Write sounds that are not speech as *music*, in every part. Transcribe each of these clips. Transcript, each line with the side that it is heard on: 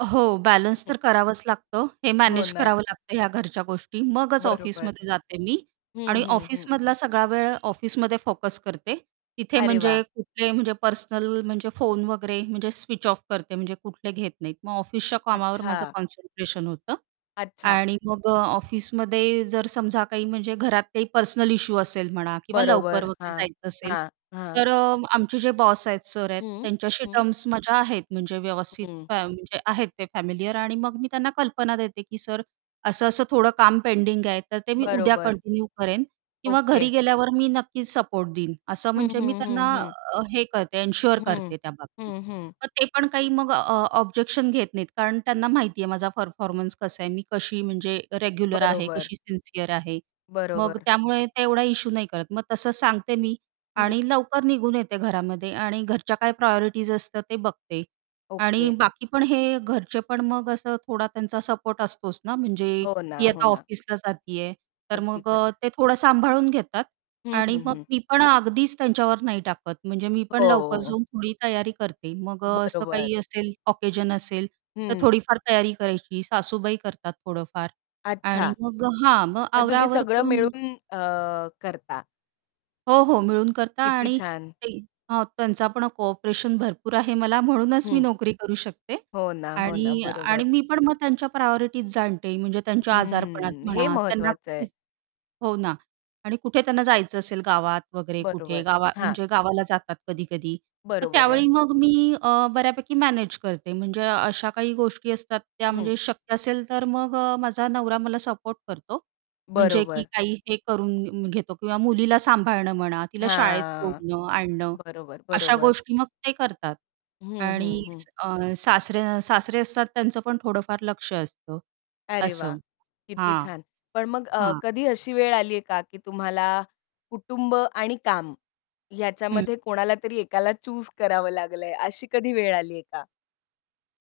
right: हो, बॅलन्स
left: हं.
right: तर करावंच लागतं, हे
left: हो
right: मॅनेज
left: ना.
right: करावं लागतं या घरच्या गोष्टी मगच
left: बरोबर.
right: ऑफिसमध्ये जाते मी
left: हं,
right: आणि
left: हं, हं.
right: ऑफिसमधला सगळा वेळ ऑफिसमध्ये फोकस करते, तिथे
left: अरे
right: म्हणजे
left: वाह!
right: कुठले म्हणजे पर्सनल म्हणजे फोन वगैरे म्हणजे स्विच ऑफ करते म्हणजे कुठले घेत नाहीत. मग ऑफिसच्या कामावर माझं
left: अच्छा.
right: कॉन्सन्ट्रेशन होतं
left: अच्छा.
right: आणि मग अ, ऑफिसमध्ये जर समजा काही म्हणजे घरात काही पर्सनल इश्यू असेल म्हणा किंवा लवकर
left: बरोबर.
right: वगैरे
left: हां,
right: जायचं, असेल
left: हां, हां.
right: तर अ, आमचे जे बॉस आहेत, सर आहेत,
left: हं.
right: त्यांच्याशी
left: हं.
right: टर्म्स माझ्या आहेत म्हणजे व्यवस्थित
left: हं.
right: फ्या म्हणजे आहेत ते फॅमिलिअर आणि मग मी त्यांना कल्पना देते, की "सर असं-असं थोडं काम पेंडिंग आहे तर ते मी उद्या
left: बरोबर.
right: कंटिन्यू करेन किंवा घरी
left: ओके.
right: गेल्यावर मी नक्कीच सपोर्ट देईन." असं
left: हं,
right: म्हणजे मी
left: हं, हं,
right: त्यांना
left: हं.
right: अ, हे करते एन्शुअर
left: हं,
right: करते त्या बाबतीत.
left: हं, हं.
right: तर ते पण काही मग अ, ऑब्जेक्शन घेत नाहीत कारण त्यांना माहिती आहे माझा परफॉर्मन्स कसा आहे, मी कशी म्हणजे रेग्युलर आहे,
left: बरोबर.
right: कशी सिन्सिअर आहे. मग
left: बरोबर.
right: त्यामुळे ते एवढा इश्यू नाही करत मग तसं सांगते मी
left: हं.
right: आणि लवकर निघून येते घरामध्ये आणि घरच्या काय प्रायोरिटीज असतात ते बघते आणि
left: ओके.
right: बाकी पण हे घरचे पण मग असं थोडा त्यांचा सपोर्ट असतोच ना, म्हणजे
left: हो ना,
right: ही
left: हो
right: आता
left: ना.
right: ऑफिसला जाती आहे, तर
left: अगदी
right: मग
left: खरं आहे.
right: अ, ते थोडं सांभाळून घेतात
left: हं,
right: आणि
left: हं,
right: मग
left: हं.
right: मी पण अगदीच त्यांच्यावर नाही टाकत. म्हणजे मी पण लवकर
left: हो.
right: जाऊन थोडी तयारी करते. मग अ, असं
left: बरोबर.
right: काही असेल ऑकेशन असेल तर
left: हं.
right: थोडीफार तयारी करायची, सासूबाई करतात थोडंफार
left: अच्छा,
right: आणि मग अ, हां, मग
left: मग
right: आवरा
left: तुम्ही
right: आवर
left: सगळं
right: करून मग
left: मिळून अ, करता.
right: हो, हो. मिळून करता
left: किती
right: आणि
left: छान.
right: काही हां, त्यांचा पण कोऑपरेशन भरपूर आहे मला म्हणूनच मी
left: हं.
right: नोकरी करू शकते
left: हो ना, हो ना,
right: आणि
left: बरोबर.
right: आणि मी पण मग त्यांच्या प्रायोरिटीज जाणते. म्हणजे त्यांच्या आजारपणात
left: हं, हे
right: म्हणा, त्यांना
left: महत्वाचं आहे.
right: *unintelligible* हो ना आणि कुठे त्यांना जायचं असेल गावात वगैरे कुठे
left: बरोबर,
right: गावा
left: हां.
right: म्हणजे गावाला जातात कधी-कधी तर
left: बरोबर आहे.
right: त्यावेळी मग मी अ, बऱ्यापैकी मॅनेज करते म्हणजे अशा काही गोष्टी असतात त्या
left: हं.
right: म्हणजे शक्य असेल तर मग अ, माझा नवरा मला सपोर्ट करतो. म्हणजे की
left: बरोबर.
right: काही हे करून म घेतो किंवा मुलीला सांभाळणं म्हणा, तिला शाळेत
left: हां,
right: सोडणं, आणणं
left: बरोबर,
right: अशा
left: बरोबर.
right: गोष्टी मग ते करतात
left: हं, हं,
right: आणि
left: हं.
right: अ, सासरे सासरे असतात त्यांचं पण थोडंफार लक्ष असतं.
left: अरे वाह!
right: असं.
left: किती
right: हां,
left: छान. पण मग अ,
right: हां.
left: कधी अशी वेळ आलीये का की तुम्हाला कुटुंब आणि काम
right: हं.
left: ह्याच्यामध्ये कोणाला तरी एकाला चूज करावं लागलंय अशी कधी वेळ आलीये का?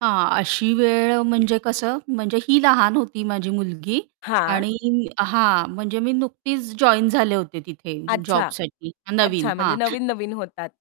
right: हां, अशी वेळ म्हणजे कसं म्हणजे ही लहान होती माझी मुलगी
left: हां.
right: आणि हां. म्हणजे मी नुकतीच जॉइन झाले होते तिथे
left: अच्छा.
right: जॉबसाठी नवीन
left: अच्छा. म्हणजे
right: हां.
left: नवीन-नवीन होतात.